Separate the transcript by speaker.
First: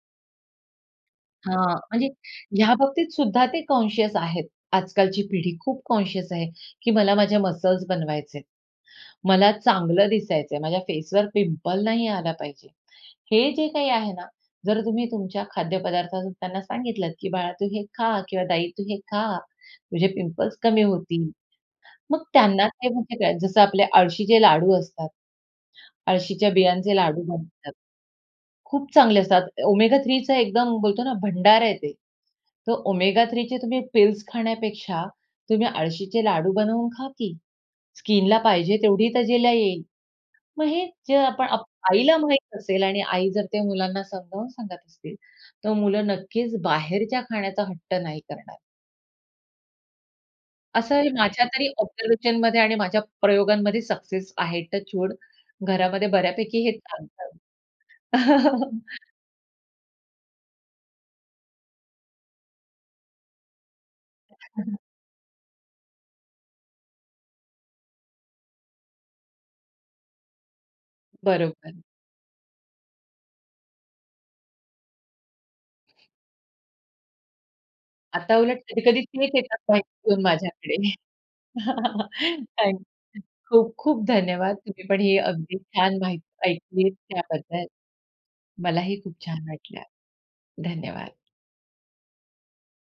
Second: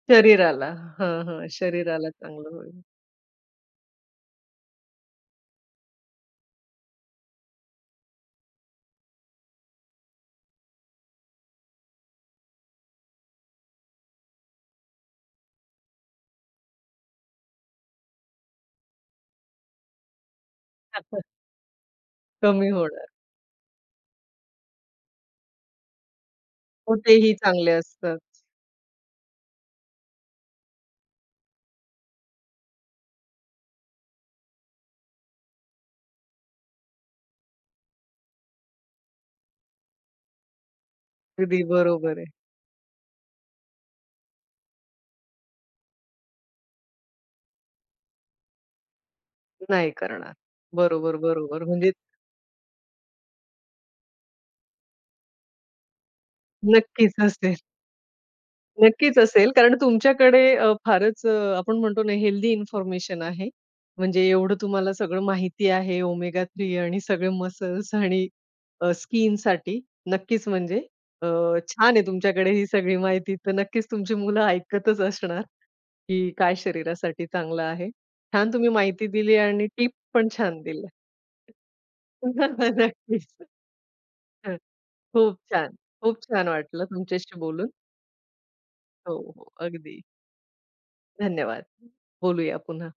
Speaker 1: शरीराला हां, हां.
Speaker 2: हां, म्हणजे
Speaker 1: शरीराला चांगलं
Speaker 2: ह्या
Speaker 1: होईल.
Speaker 2: बाबतीत सुद्धा ते कॉन्शियस आहेत. आजकालची पिढी खूप कॉन्शियस आहे, की मला माझ्या मसल्स बनवायचे आहेत. मला चांगलं दिसायचं आहे, माझ्या फेसवर पिंपल नाही आला पाहिजे. हे जे काही आहे ना, जर तुम्ही तुमच्या खाद्यपदार्थातून त्यांना सांगितलतं, की "बाळा तू हे खा किंवा ताई तू हे खा, तुझे पिंपल्स कमी
Speaker 1: असं.
Speaker 2: होतील." मग त्यांना
Speaker 1: कमी
Speaker 2: ते
Speaker 1: होणार.
Speaker 2: म्हणजे काय, जसं आपले आळशीचे लाडू असतात. आळशीच्या
Speaker 1: हो
Speaker 2: बियांचे लाडू
Speaker 1: तेही चांगले
Speaker 2: बनतात.
Speaker 1: असतात.
Speaker 2: खूप चांगले असतात, Omega-3चं एकदम बोलतो ना भंडार आहे ते. तर Omega-3 चे तुम्ही पिल्स खाण्यापेक्षा तुम्ही आळशीचे लाडू बनवून खा की. स्किनला पाहिजे तेवढी तजेला येईल. मग हे जे आपण
Speaker 1: अगदी
Speaker 2: आप आईला
Speaker 1: बरोबर आहे.
Speaker 2: माहित असेल आणि आई जर त्या मुलांना समजावून सांगत असतील, तर मुलं नक्कीच बाहेरच्या खाण्याचा हट्ट नाही करणार.
Speaker 1: नाही करणार.
Speaker 2: असंही
Speaker 1: बरोबर,
Speaker 2: माझ्या
Speaker 1: बरोबर
Speaker 2: तरी
Speaker 1: म्हणजे
Speaker 2: ऑब्झर्वेशनमध्ये आणि माझ्या प्रयोगांमध्ये सक्सेस आहे. Touch wood. घरामध्ये बऱ्यापैकी हे
Speaker 1: नक्कीच
Speaker 2: चालतं.
Speaker 1: असेल. नक्कीच असेल, कारण तुमच्याकडे अ, फारच अ, आपण म्हणतो ना हेल्थी इन्फॉर्मेशन आहे. म्हणजे एवढं तुम्हाला सगळं माहिती आहे Omega-3 आणि सगळे मसल्स आणि अ, स्किनसाठी, नक्कीच म्हणजे. अ,
Speaker 2: बरोबर.
Speaker 1: छान आहे तुमच्याकडे ही सगळी माहिती तर नक्कीच तुमची मुलं ऐकतच असणार, की काय शरीरासाठी चांगलं आहे.
Speaker 2: आता
Speaker 1: छान
Speaker 2: उलट
Speaker 1: तुम्ही
Speaker 2: कधी-कधी
Speaker 1: माहिती
Speaker 2: तेच
Speaker 1: दिली
Speaker 2: येतात
Speaker 1: आणि टिप
Speaker 2: माहिती घेऊन
Speaker 1: पण छान
Speaker 2: माझ्याकडे.
Speaker 1: दिल्या.
Speaker 2: थैंक्स.
Speaker 1: नक्कीच
Speaker 2: खूप-खूप
Speaker 1: हं,
Speaker 2: धन्यवाद! तुम्ही पण हे
Speaker 1: खूप
Speaker 2: अगदी
Speaker 1: छान.
Speaker 2: छान
Speaker 1: खूप
Speaker 2: माहिती
Speaker 1: छान वाटलं
Speaker 2: ऐकलीत
Speaker 1: तुमच्याशी
Speaker 2: त्याबद्दल.
Speaker 1: बोलून.
Speaker 2: मलाही खूप
Speaker 1: हो,
Speaker 2: छान
Speaker 1: हो.
Speaker 2: वाटलं.
Speaker 1: अगदी.
Speaker 2: धन्यवाद!
Speaker 1: धन्यवाद! बोलूया पुन्हा.